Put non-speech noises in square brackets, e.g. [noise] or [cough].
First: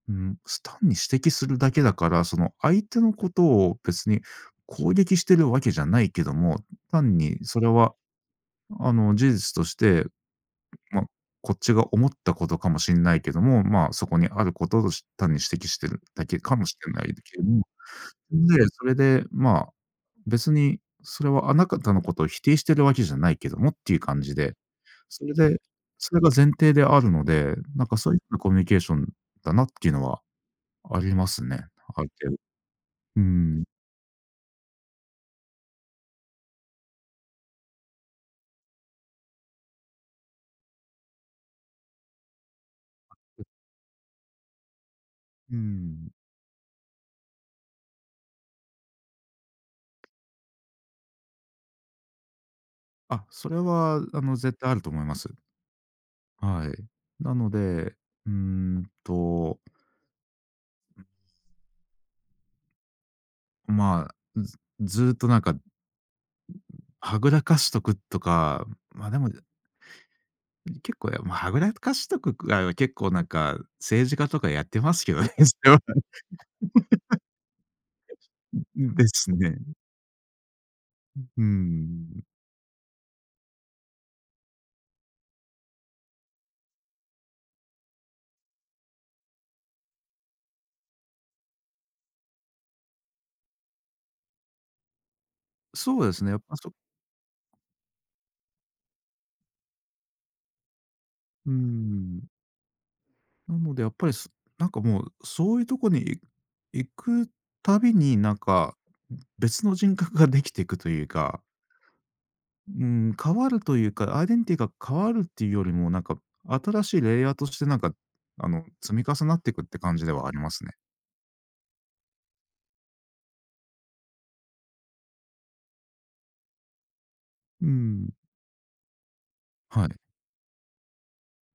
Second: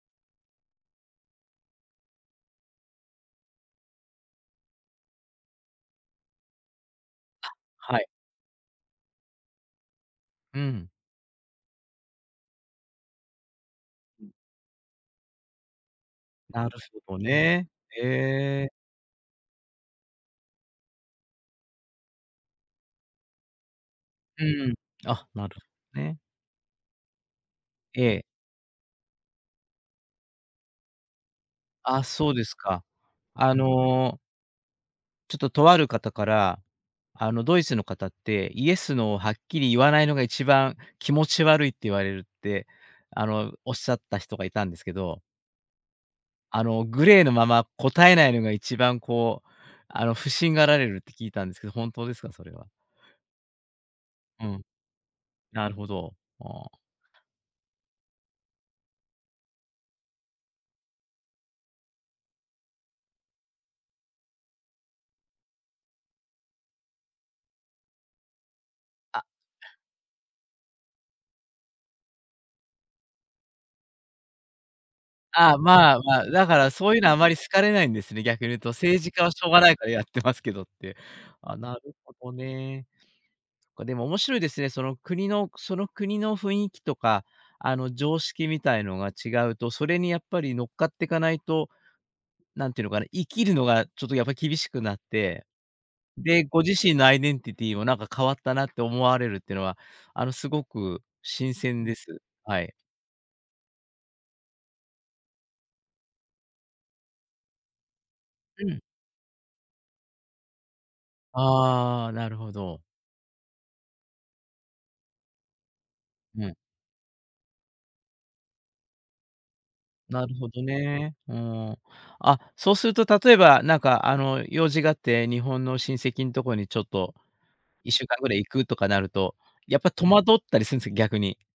うん、す単に指摘するだけだから、その、相手のことを別に攻撃してるわけじゃないけども、単にあ、それは、はい。あの、事実として、うん。まあ、こっちが思ったことかもしんないけども、まあ、そこにあることとし、単に指摘してるだけかもなるしれふぉないどだけ、うね、ん。へで、え。それで、まあ、別にそれはあなたのこと否定してるわけじゃないけどもっていう感じうで。ーん。そあ、れなるで、ほどそね。れが前提であるので、なんかそうえいっえ。たコミュニケーションだなっていうのはありますね、ああ、るそ程う度。ですか。うーあん。のちょっと、とある方から、あの、ドイツの方って、イエス、ノーはっきり言わないのが一番気持ち悪いって言われるって、あの、おっしゃった人がいたんですけど。うーん。あの、グレーのまま答えないのが一番こう、あの、不審がられるって聞いたんですけど、本当ですか？それは。あ、それは、あの、う絶ん。対あると思います。なるほど、あはあ。い。なので、うーんとまあ、ずずーっとなんかはぐらかしとくとか、まあ、であ。もね。結構、や、まあ、はぐらかしとくくらいは結構なんか、政治家とかやってますけどね、あそあ、れは。まあまあ、だから、そういうのはあ [laughs] まり好かれないんですね、逆に言うとうん、政で治家はすしょうね。がないからやってますけどって。うーああ、なるほん。どね。でも面白いですね、その国のその国の雰囲気とか、あの、常識みたいのが違うと、それにやっぱりのっかっていかないと、なんていうのかな、生きるのがちょっとやっぱ、厳しくなって。そうですね、やっで、ぱ、ごそ自身のアイデンティティもなんか変わったなって思われるっていうのは、あの、すごくうー新鮮です。ん。はい。で、やっぱ、すなんかもう、そういうとこに、い行く度になんうか、ん。別の人格が出来てくというか。ああ、なるほど。う－ん、変わるというか、アイデンティティが変わるっていうよりも、なんか、うん。新しいレイヤーとしてなんか、あの、積み重なってくって感じでなはあるりほまどすね。ね、うーん。あ、そうすると、例えばなんか、あの、用事があって、日本の親戚んとこにちょっとうーいっしゅうん。かんぐらい行くとかなると、やっはぱい。戸惑ったりすんすよ、逆に。